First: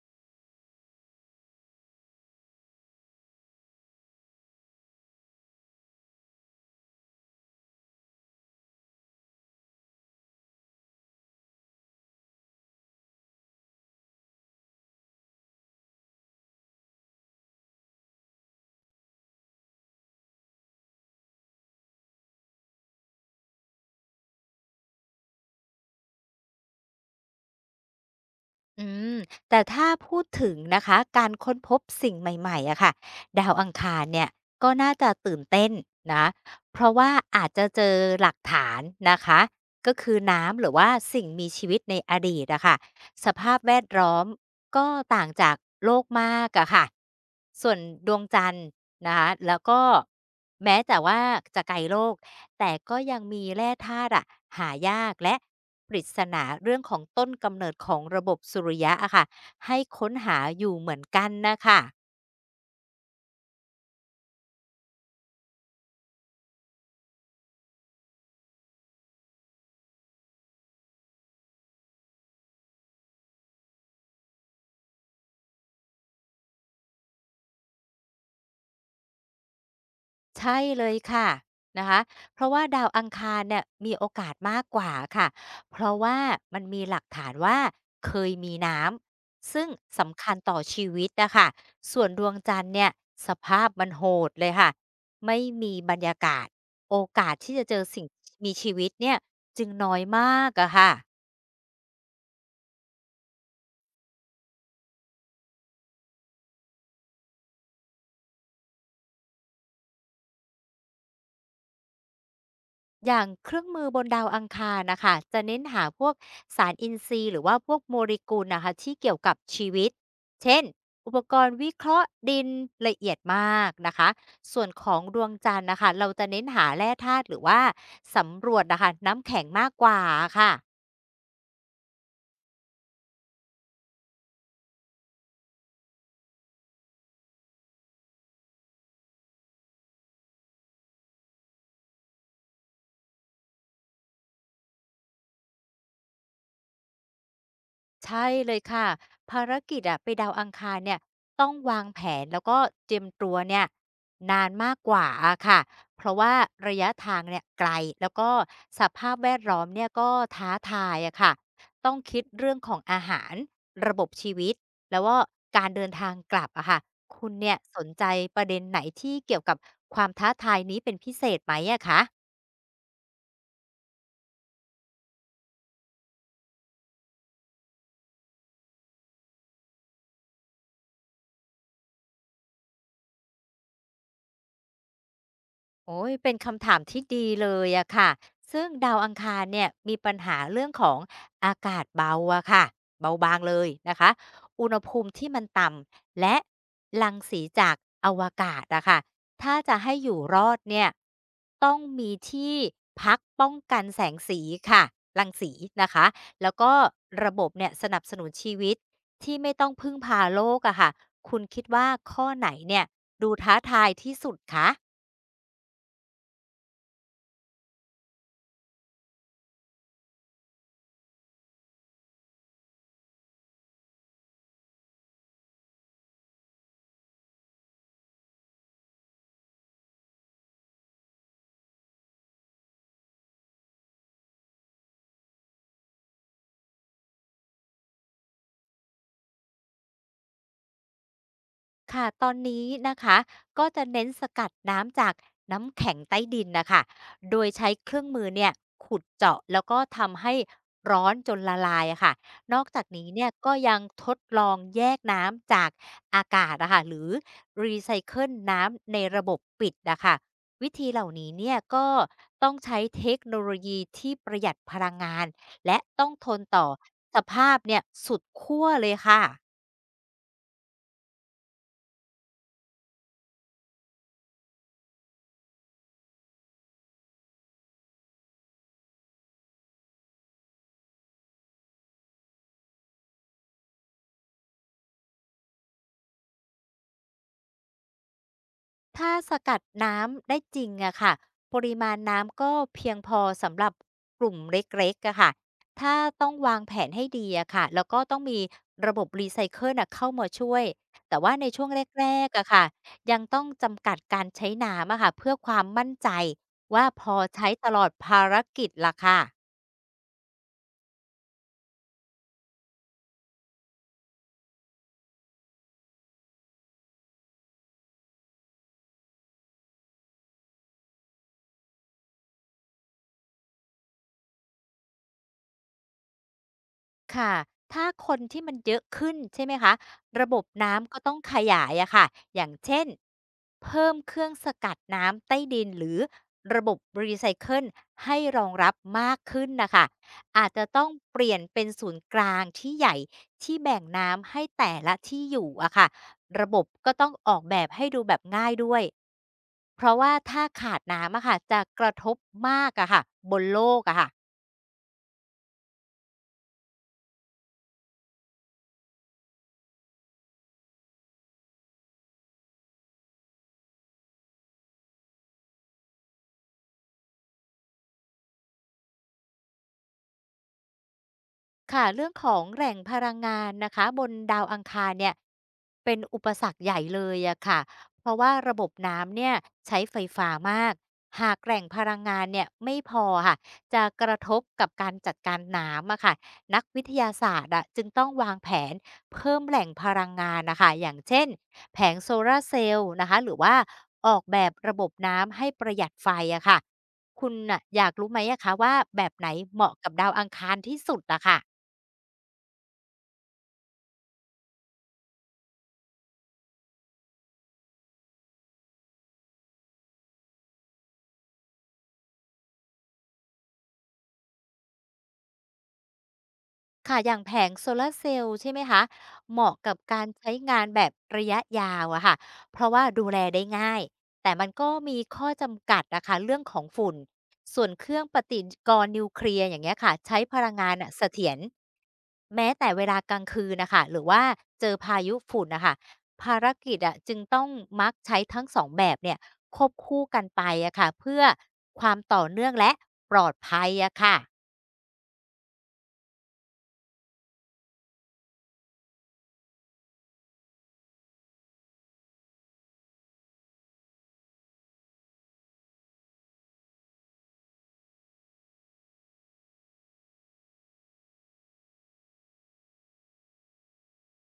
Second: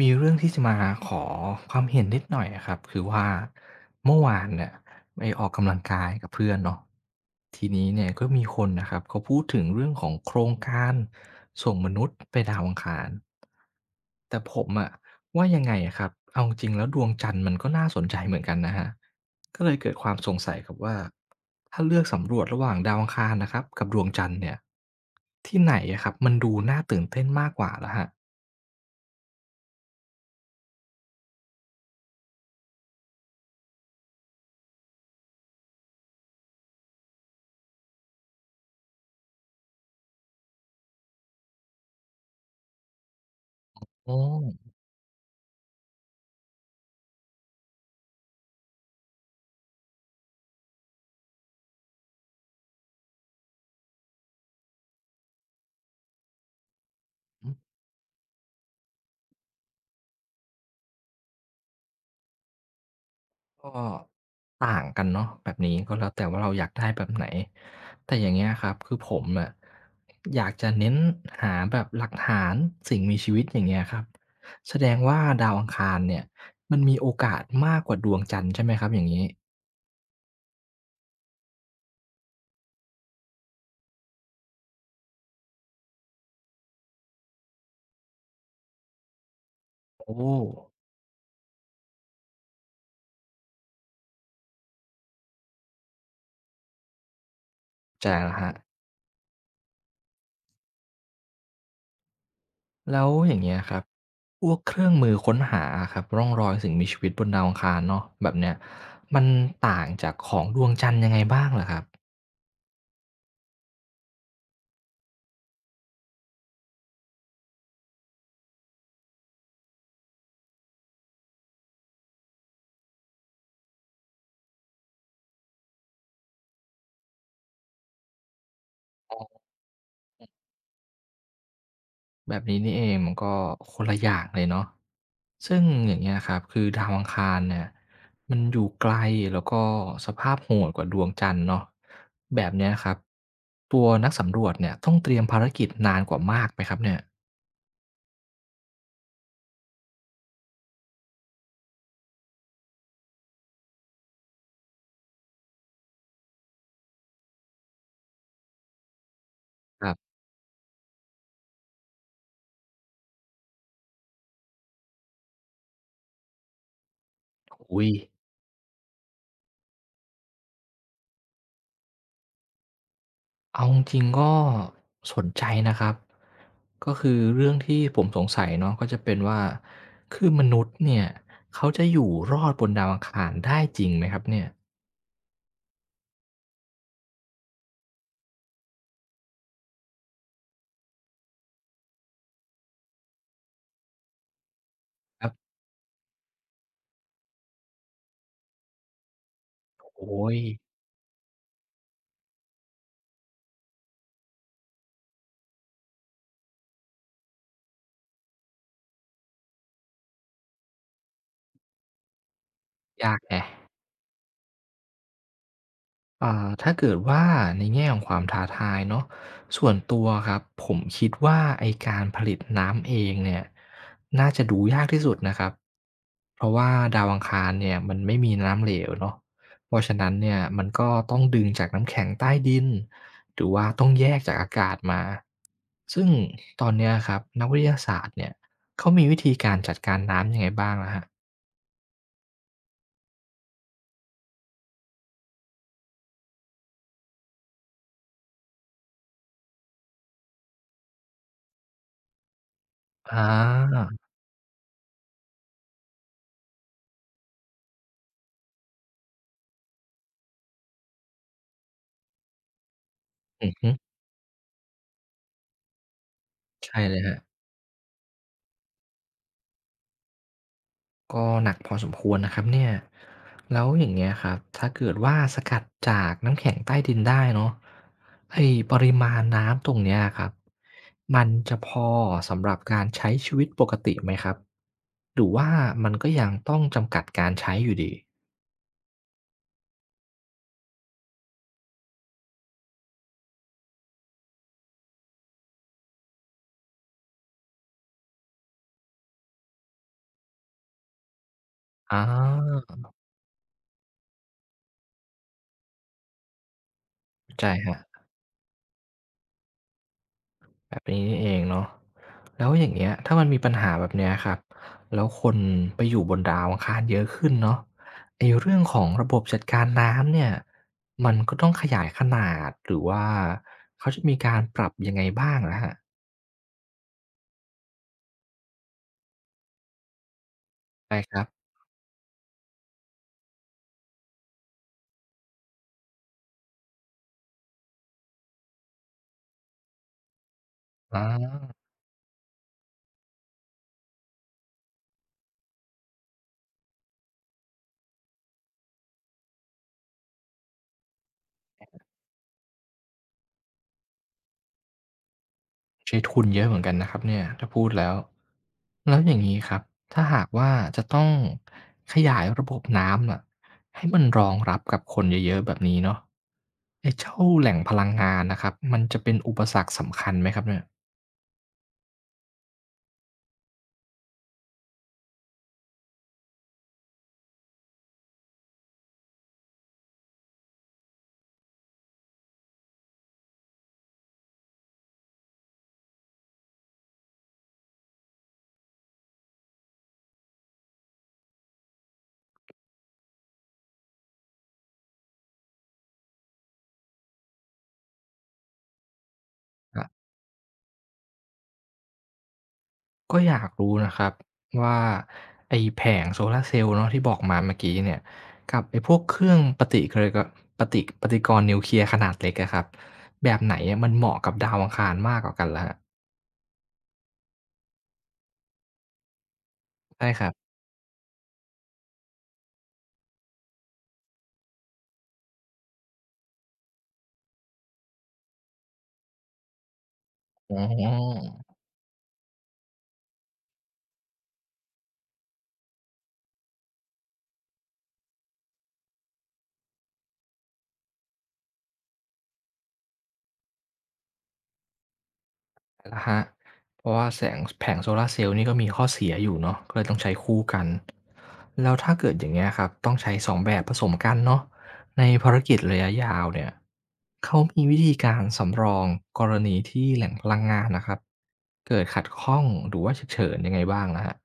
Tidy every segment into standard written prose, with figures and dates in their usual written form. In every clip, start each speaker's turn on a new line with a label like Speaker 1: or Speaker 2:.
Speaker 1: มีเรื่องที่จะมาขอความเห็นนิดหน่อยอะครับคือว่าเมื่อวานเนี่ยไปออกกำลังกายกับเพื่อนเนาะทีนี้เนี่ยก็มีคนนะครับเขาพูดถึงเรื่องของโครงการส่งมนุษย์ไปดาวอังคารแต่ผมอะว่ายังไงอะครับเอาจริงแล้วดวงจันทร์มันก็น่าสนใจเหมือนกันนะฮะก็เลยเกิดความสงสัยครับว่าถ้าเลือกสำรวจระหว่างดาวอังคารนะครับกับดวงจันทร์เนี่ยที่ไหนอะครับมันดูน่าตื่นเต้นมากกว่าล่ะฮะ
Speaker 2: อืมแต่ถ้าพูดถึงนะคะการค้นพบสิ่งใหม่ๆอะค่ะดาวอังคารเนี่ยก็น่าจะตื่นเต้นนะเพราะว่าอาจจะเจอหลักฐานนะคะก็คือน้ำหรือว่าสิ่งมีชีวิตในอดีตอะค่ะสภาพแวด
Speaker 1: อ๋
Speaker 2: ล้
Speaker 1: อ
Speaker 2: อมก็ต่างจากโลกมากอะค่ะส่วนดวงจันทร์นะคะแล้วก็แม้แต่ว่าจะไกลโลก แต่ก็ยังมีแร่ธาตุอะหายากและปริศนาเรื่องของต้นกำเนิดของระบบสุริยะอะค่ะให้ค้นหาอยู่เหมือนกันนะคะ
Speaker 1: ก็ต่างกันเนาะแบบนี้ก็แล้วแต่ว่าเราอยากได้แบบไหนแต่อย่างเงี้ยครับคือผมอะอยากจะเน้นหาแบบหลักฐานสิ่งมีชีวิตอย่างเงี้ยครับแสดงว่าดาวอังคารเนี่ยมันมีโอกาสมากกว่าดวงจันทร์ใช่ไหมครับอย่างงี้
Speaker 2: ใช่เลยค่ะนะคะเพราะว่าดาวอังคารเนี่ยมีโอกาสมากกว่าค่ะเพราะว่ามันมีหลักฐานว่าเคยมีน้ำซึ่ง
Speaker 1: โอ้
Speaker 2: สำคัญต่อชีวิตนะคะส่วนดวงจันทร์เนี่ยสภาพมันโหดเลยค่ะไม่มีบรรยากาศโอกาสที่จะเจอสิ่
Speaker 1: ใจ
Speaker 2: ง
Speaker 1: ละฮะ
Speaker 2: มีชีวิตเนี่ยจึงน้อยมากอะค่ะ
Speaker 1: แล้วอย่างเงี้ยครับพวกเครื่องมือค้นหาครับร่องรอยสิ่งมีชีวิตบนดาวอังคารเนาะแบบเนี้ยมันต่างจากของดวงจันทร์ยังไงบ้างเหรอครับ
Speaker 2: อย่างเครื่องมือบนดาวอังคารนะคะจะเน้นหาพวกสารอินทรีย์หรือว่าพวกโมเลกุลนะคะที่เกี่ยวกับชีวิต เช่น อุปกรณ์วิเคราะห์ดินละเอียดมากนะคะส่วนของดวงจันทร์นะคะเราจะเน้นหาแร่ธาตุหรือว่าสำรวจนะคะน้ำแข็งมากกว่าค่ะ
Speaker 1: แบบนี้นี่เองมันก็คนละอย่างเลยเนาะซึ่งอย่างเงี้ยครับคือดาวอังคารเนี่ยมันอยู่ไกลแล้วก็สภาพโหดกว่าดวงจันทร์เนาะแบบเนี้ยครับตัวนักสำรวจเนี่ยต้องเตรียมภารกิจนานกว่ามากไหมครับเนี่ย
Speaker 2: ใช่เลยค่ะภารกิจอะไปดาวอังคารเนี่ยต้องวางแผนแล้วก็เตรียมตัวเนี่ยนานมากกว่าอะค่ะเพราะว่าระยะทางเนี่ยไกลแล้วก็สภาพแวดล้อม
Speaker 1: ค
Speaker 2: เนี่ย
Speaker 1: รั
Speaker 2: ก็
Speaker 1: บ
Speaker 2: ท้าทายอะค่ะต้องคิดเรื่องของอาหารระบบชีวิตแล้วก็การเดินทางกลับอะค่ะคุณเนี่ยส
Speaker 1: อุ๊ย
Speaker 2: นใจประเด็นไหนที่เกี่ยวกับความท้าทายนี้เป็นพิเศษไหมอะคะ
Speaker 1: เอาจริงๆก็สนใจนะครับก็คือเรื่องที่ผมสงสัยเนาะก็จะเป็นว่าคือมนุษย์เนี่ยเขาจะอยู่รอดบนดาวอังคารได้จริงไหมครับเนี่ย
Speaker 2: โอ้ยเป็นคำถามที่ดีเลยอะค่ะซึ่งดาวอังคารเนี่ยมีปัญหาเรื่องของอากาศเบาอะค่ะเบาบางเลยนะคะอุณหภูมิ
Speaker 1: ค
Speaker 2: ที่
Speaker 1: รับ
Speaker 2: มันต่ำและรังสีจากอวกาศอะค่ะถ้าจะ
Speaker 1: โอ้
Speaker 2: ให้อยู่
Speaker 1: โฮ
Speaker 2: รอดเนี่ยต้องมีที่พักป้องกันแสงสีค่ะรังสีนะคะแล้วก็ระบบเนี่ยสนับสนุนชีวิตที่ไม่ต้องพึ่งพาโลกอะค่ะคุณคิดว่าข้อไหนเนี่ย
Speaker 1: ยาก
Speaker 2: ดู
Speaker 1: แฮะ
Speaker 2: ท้าทายที่สุดคะ
Speaker 1: อ่าถ้าเกิดว่าในแง่ของความท้าทายเนาะส่วนตัวครับผมคิดว่าไอ้การผลิตน้ำเองเนี่ยน่าจะดูยากที่สุดนะครับเพราะว่าดาวอังคารเนี่ยมันไม่มีน้ำเหลวเนาะเพราะฉะนั้นเนี่ยมันก็ต้องดึงจากน้ำแข็งใต้ดินหรือว่าต้องแยกจากอากาศมาซึ่งตอนเนี้ยครับนักวิทยาศาสตร์เนี่ยเขามีวิธีการจัดการน้ำยังไงบ้างล่ะครับ
Speaker 2: ค่ะตอนนี้นะคะก็จะเน้นสกัดน้ำจากน้ำแข็งใต้ดินนะคะโดยใช้เครื่องมือเนี่ยขุดเจาะแล้วก็ทำให้ร้อนจนละลายอะค่ะนอกจากนี้
Speaker 1: อ
Speaker 2: เนี่ยก็ยัง
Speaker 1: า
Speaker 2: ทดลองแยกน้ำจากอากาศนะคะหรือรีไซเคิลน้ำในระบบปิดนะคะวิธีเหล่านี้เนี่ยก็ต้องใช้เทคโน
Speaker 1: อื
Speaker 2: โล
Speaker 1: อฮึ
Speaker 2: ยีที่ประหยัดพลังงานและต้องทนต่อ
Speaker 1: ใช่เลยฮะ
Speaker 2: สภาพเนี่ยสุดขั้วเลยค่ะ
Speaker 1: ก็หนักพอสมควรนะครับเนี่ยแล้วอย่างเงี้ยครับถ้าเกิดว่าสกัดจากน้ำแข็งใต้ดินได้เนาะไอ้ปริมาณน้ำตรงเนี้ยครับมันจะพอสำหรับการใช้ชีวิตปกติไหมครับหรือว่ามันก็ยังต้องจำกัดการใช้อยู่ดี
Speaker 2: ถ้าสกัดน้ำได้จริงอะค่ะปริมาณน้ำก็เพียงพอสำหรับกลุ่มเล็กๆอะค่ะถ้าต้องวางแผนให้ดีอะค่ะแล้วก็ต้องมีระบบรีไซเคิลน่ะเข้ามาช่วย แต่ว่าในช่วง
Speaker 1: อ
Speaker 2: แรกๆอะ
Speaker 1: า
Speaker 2: ค่ะยังต้องจำกัดการใช้น้ำอะค่ะเพื่อความมั่นใจว่าพอ
Speaker 1: เข้าใจ
Speaker 2: ใช้
Speaker 1: ค
Speaker 2: ต
Speaker 1: รับ
Speaker 2: ลอดภารกิจล่ะค่ะ
Speaker 1: แบบนี้นี่เองเนาะแล้วอย่างเงี้ยถ้ามันมีปัญหาแบบเนี้ยครับแล้วคนไปอยู่บนดาวอังคารเยอะขึ้นเนาะไอ้เรื่องของระบบจัดการน้ำเนี่ยมันก็ต้องขยายขนาดหรือว่าเขาจะมีการปรับยังไงบ้างเหรอครับ
Speaker 2: ค่ะถ้าคนที่มันเยอะขึ้นใช่ไหมคะระบบน้ำ
Speaker 1: ใช่
Speaker 2: ก็
Speaker 1: ค
Speaker 2: ต้อง
Speaker 1: รับ
Speaker 2: ขยายอะค่ะอย่างเช่น เพิ่มเครื่องสกัดน้ำใต้ดินหรือระบบรีไซเคิลให้รองรับมากขึ้นนะคะอาจจะต้อง
Speaker 1: อ
Speaker 2: เปลี่ยน
Speaker 1: า
Speaker 2: เป็นศูนย์กลางที่ใหญ่ที่แบ่งน้ำให้แต่ละที่อยู่อะค่ะระบบก็ต้องออกแบบให้ดูแบบง่ายด้วย เพราะว่าถ้าขาดน้ำอะค่ะจะกระทบมากอะค่ะบนโลกอะค่ะ
Speaker 1: ใช้ทุนเยอะเหมือนกันนะครับเนี่ยถ้าพูดแล้วแล้วอย่างนี้ครับถ้าหากว่าจะต้องขยายระบบน้ำอะให้มันรองรับกับคนเยอะๆแบบนี้เนาะไอ้เจ้าแหล่งพลังงานนะครับมันจะเป็นอุปสรรคสำคัญไหมครับเนี่ย
Speaker 2: ค่ะเรื่องของแหล่งพลังงานนะคะบนดาวอังคารเนี่ยเป็นอุปสรรคใหญ่เลยอะค่ะเพราะว่าระบบน้ำเนี่ยใช้ไฟฟ้ามากหากแหล่งพลังงานเนี่ยไม่พอค่ะจะกระทบกับการจัดการน้ำอะค่ะนักวิทยาศาสตร์อะจึงต้องวางแผนเพิ่มแหล่งพลังงานนะคะอย่างเช่นแผงโซลาร์เซลล์นะคะหรือว่าออกแบบระบบน้ำให้ประหยัดไฟอะค่ะคุณน่ะอยากรู้ไหมอะคะว่าแบบไหนเหมาะ
Speaker 1: ครั
Speaker 2: กับ
Speaker 1: บ
Speaker 2: ดาวอังคารที่สุดอะค่ะ
Speaker 1: ก็อยากรู้นะครับว่าไอ้แผงโซลาร์เซลล์เนาะที่บอกมาเมื่อกี้เนี่ยกับไอ้พวกเครื่องปฏิกรณ์นิวเคลียร์ขนาดเล็กอะครับแบบไหนอะมันเหมาะกับดาวอังคารมากกว่ากันล่ะครับ
Speaker 2: ค่ะอย่างแผงโซลาร์เซลล์ใช่ไหมคะเหมาะกับกา
Speaker 1: ใช่
Speaker 2: ร
Speaker 1: ครั
Speaker 2: ใช้
Speaker 1: บ
Speaker 2: งานแบบระยะยาวอะค่ะเพราะว่าดูแลได้ง่ายแต่มันก็มีข้อจำกัดนะคะเรื่องของฝุ่นส่วนเครื่องปฏิกรณ์นิวเคลียร์อย่างเงี้ยค่ะใช้พลั
Speaker 1: อ๋
Speaker 2: งงานอ่ะเสถียร
Speaker 1: อ
Speaker 2: แม้แต่เวลากลางคืนนะคะหรือว่าเจอพายุฝุ่นนะคะภารกิจอะจึงต้องมักใช้ทั้งสองแบบเนี่ยควบคู่กันไปอะค่ะเพื่อความต่อเนื่องและปลอดภัยอะค่ะ
Speaker 1: อะฮะเพราะว่าแสงแผงโซลาร์เซลล์นี่ก็มีข้อเสียอยู่เนาะก็เลยต้องใช้คู่กัน แล้วถ้าเกิดอย่างเงี้ยครับต้องใช้2แบบผสมกันเนาะในภารกิจระยะยาวเนี่ย เขามีวิธีการสำรองกรณีที่แหล่งพลังงานนะครับ เกิดขัดข้องหรือว่าฉุกเฉินยังไงบ้างนะครับ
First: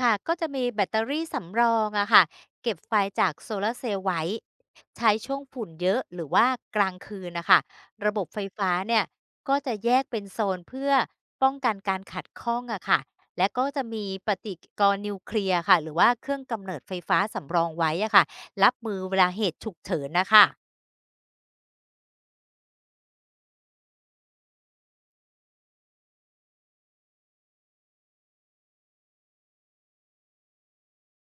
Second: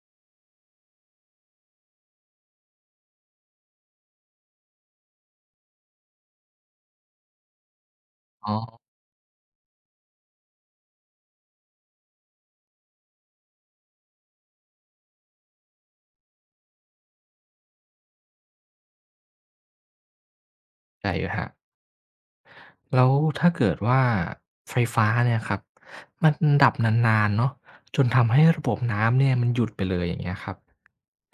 Speaker 2: ค่ะก็จะมีแบตเตอรี่สำรองอะค่ะเก็บไฟจากโซลาร์เซลล์ไว้ ใช้ช่วงฝุ่นเยอะหรือว่ากลางคืนนะคะระบบไฟ
Speaker 1: อ๋อ
Speaker 2: ฟ้าเนี่ยก็จะแยกเป็นโซนเพื่อป้องกันการขัดข้องอะค่ะและก็จะมีปฏิกรณ์นิวเคลียร์ค่ะหรือว่าเครื่องกำเนิดไฟฟ้าสำรองไว้อะค่ะรับมือเวลาเหตุฉุกเฉินนะคะ
Speaker 1: เข้าใจอยู่ครับ แล้วถ้าเกิดว่าไฟฟ้าเนี่ยครับมันดับนานๆเนาะจนทำให้ระบบน้ำเนี่ยมันหยุดไปเลยอย่างเงี้ยครับ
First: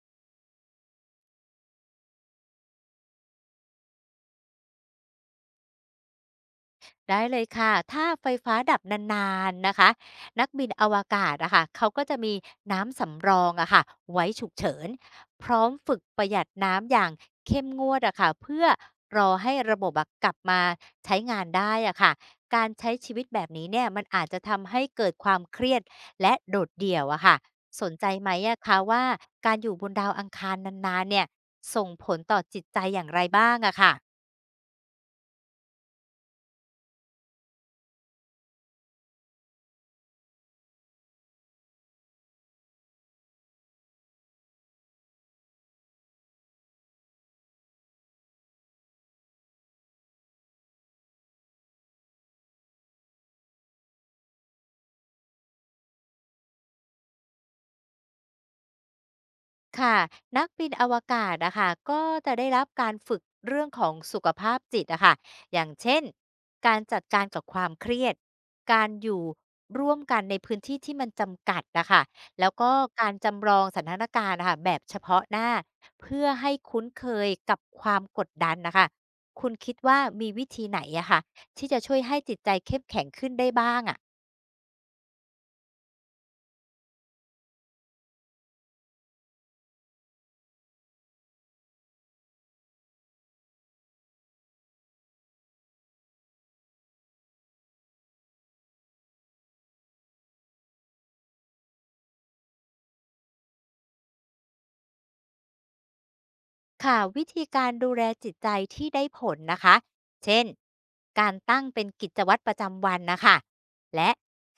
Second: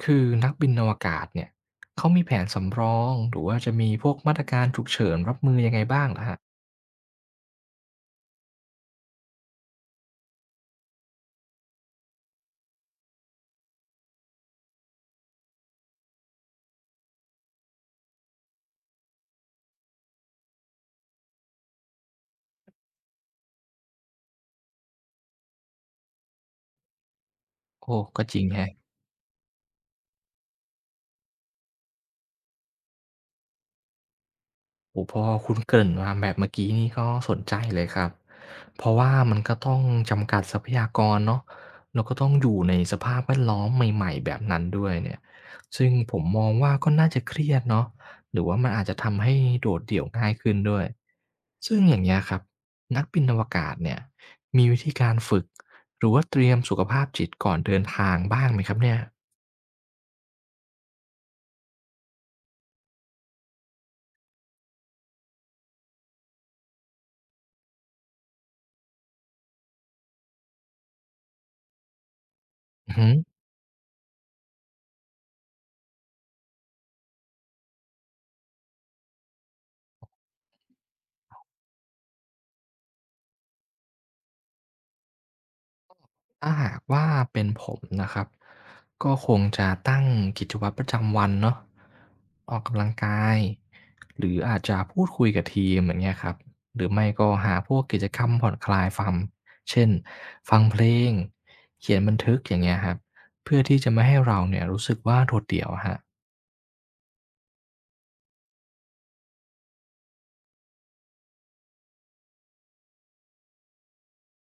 Speaker 1: คือนักบินอวกาศเนี่ยเขามีแผนสำรองหรือว่าจะมีพวกมาตรการฉุกเฉินรับมือยังไงบ้างเหรอครับ
Speaker 2: ได้เลยค่ะ ถ้าไฟฟ้าดับนานๆนะคะนักบินอวกาศอะค่ะเขาก็จะมีน้ำสำรองอะค่ะไว้ฉุกเฉินพร้อมฝึกประหยัดน้ำอย่างเข้มงวดอะค่ะเพื่อรอให้ระบบอะกลับมาใช้งานได้อะค่ะการใช้ชีวิตแบบนี้เนี่ยมันอาจจะทำให้เกิดความเครียดและโดดเดี่ยวอะค่ะสน
Speaker 1: โอ้
Speaker 2: ใจ
Speaker 1: ก็
Speaker 2: ไหม
Speaker 1: จริง
Speaker 2: อะ
Speaker 1: แฮะ
Speaker 2: คะว่าการอยู่บนดาวอังคารนานๆเนี่ยส่งผลต่อจิตใจอย่างไรบ้างอะค่ะ
Speaker 1: โอ้โฮพอคุณเกริ่นมาแบบเมื่อกี้นี่ก็สนใจเลยครับเพราะว่ามันก็ต้องจำกัดทรัพยากรเนาะแล้วก็ต้องอยู่ในสภาพแวดล้อมใหม่ๆแบบนั้นด้วยเนี่ยซึ่งผมมองว่าก็น่าจะเครียดเนาะหรือว่ามันอาจจะทำให้โดดเดี่ยวง่ายขึ้นด้วยซึ่งอย่างเงี้ยครับนักบินอวกาศเนี่ยมีวิธีการฝึกหรือว่าเตรียมสุขภาพจิตก่อนเดินทางบ้างไหมครับเนี่ย
Speaker 2: ค่ะนักบินอวกาศนะคะก็จะได้รับการฝึกเรื่องของสุขภาพจิตนะคะอย่างเช่นการจัดการกับความเครียดการอยู่ร่วมกันในพื้นที่ที่มันจำกัดนะคะแล้วก็
Speaker 1: อือฮึ
Speaker 2: การจำลองสถานการณ์นะคะแบบเฉพาะหน้าเพื่อให้คุ้นเคยกับความกดดันนะคะคุณคิดว่ามีวิธีไหนอะค่ะที่จะช่วยให้จิตใจเข้มแข็งขึ้นได้บ้างอะ
Speaker 1: ถ้าหากว่าเป็นผมนะครับก็คงจะตั้งกิจวัตรประจำวันเนาะออกกำลังกายหรืออาจจะพูดคุยกับทีมอย่างเงี้ยครับหรือไม่ก็หาพวกกิจกรรมผ่อนคลายฟังเช่นฟังเพลงเขียนบันทึกอย่างเงี้ยครับเพื่อที่จะไม่ให้เราเนี่ยรู้สึกว่าโดดเดี่ยวอะครับ
Speaker 2: ค่ะวิธีการดูแลจิตใจที่ได้ผลนะคะเช่นการตั้งเป็นกิจวัตรประจำวันนะคะและ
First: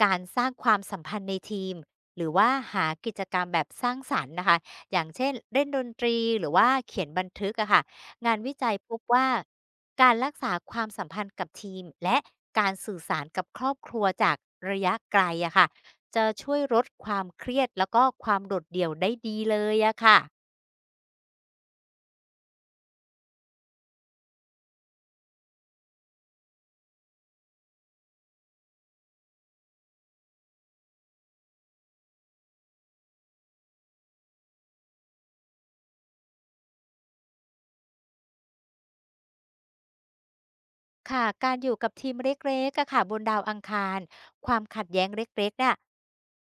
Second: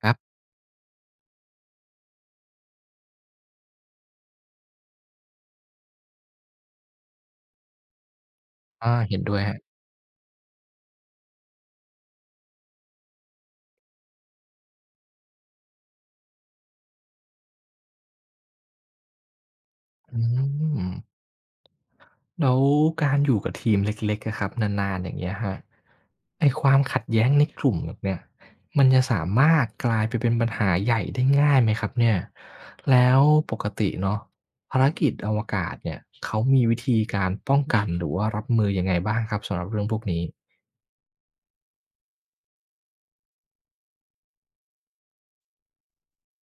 Speaker 1: ครั
Speaker 2: การ
Speaker 1: บ
Speaker 2: สร้างความสัมพันธ์ในทีมหรือว่าหากิจกรรมแบบสร้างสรรค์นะคะอย่างเช่นเล่นดนตรีหรือว่าเขียนบันทึกอะค่ะงานวิจัยพ
Speaker 1: อา
Speaker 2: บ
Speaker 1: เห็น
Speaker 2: ว่า
Speaker 1: ด้วยครับ
Speaker 2: การรักษาความสัมพันธ์กับทีมและการสื่อสารกับครอบครัวจากระยะไกลอะค่ะจะช่วยลดความเครียดแล้วก็ความโดดเดี่ยวได้ดีเลยอะค่ะ
Speaker 1: อืม แล้วการอยู่กับทีมเล็กๆอะครับนานๆอย่างเงี้ยคะไอ้ความขัดแย้งในกลุ่มแบบเนี่ยมันจะสามารถกลายไปเป็นปัญหาใหญ่ได้ง่ายไหมครับเนี่ยแล้วปกติเนาะภารกิจอวกาศเนี่ยเขามีวิธีการป้องกันหรือว่ารับมือยังไงบ้างครับสำหรับเรื่องพวกนี้
Speaker 2: ค่ะการอยู่กับทีมเล็กๆอะค่ะบนดาวอังคารความขัดแย้งเล็กๆน่ะ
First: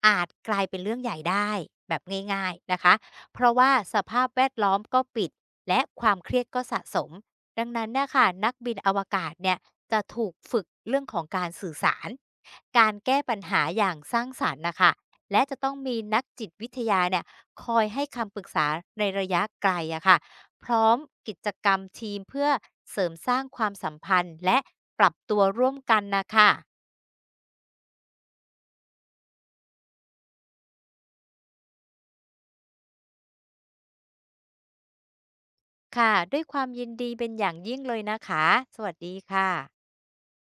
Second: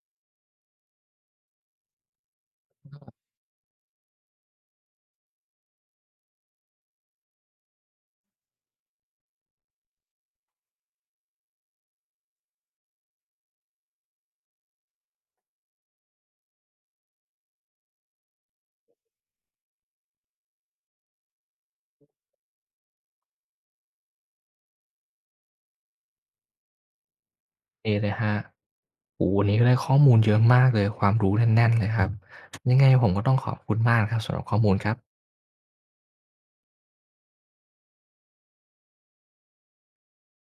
Speaker 2: อาจกลายเป็นเรื่องใหญ่ได้แบบง่ายๆนะคะเพราะว่าสภาพแวดล้อมก็ปิดและความเครียดก็สะสมดังนั้นเนะคะนักบินอวกาศเนี่ยจะถูกฝึกเรื่องของการสื่อสารการแก้ปัญหาอย่างสร้างสรรค์นะคะและจะต้องมีนักจิตวิทยาเนี่ยคอยให้คำปรึกษาในระยะไกลอะค่ะ พร้อมกิจกรรมทีมเพื่อเสริมสร้างความสัมพันธ์และปรับตัวร่วมกันนะคะ
Speaker 1: เอเลยฮะโอ้โหวันนี้ก็ได้ข้อมูลเยอะมากเลยความรู้แน่นๆเลยครับยังไงผมก็ต้องขอบคุณมากนะครับสำหรับข้อมูลครับ
Speaker 2: ค่ะด้วยความยินดีเป็นอย่างยิ่งเลยนะคะ สวัสดีค่ะ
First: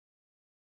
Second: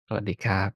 Speaker 1: สวัสดีครับ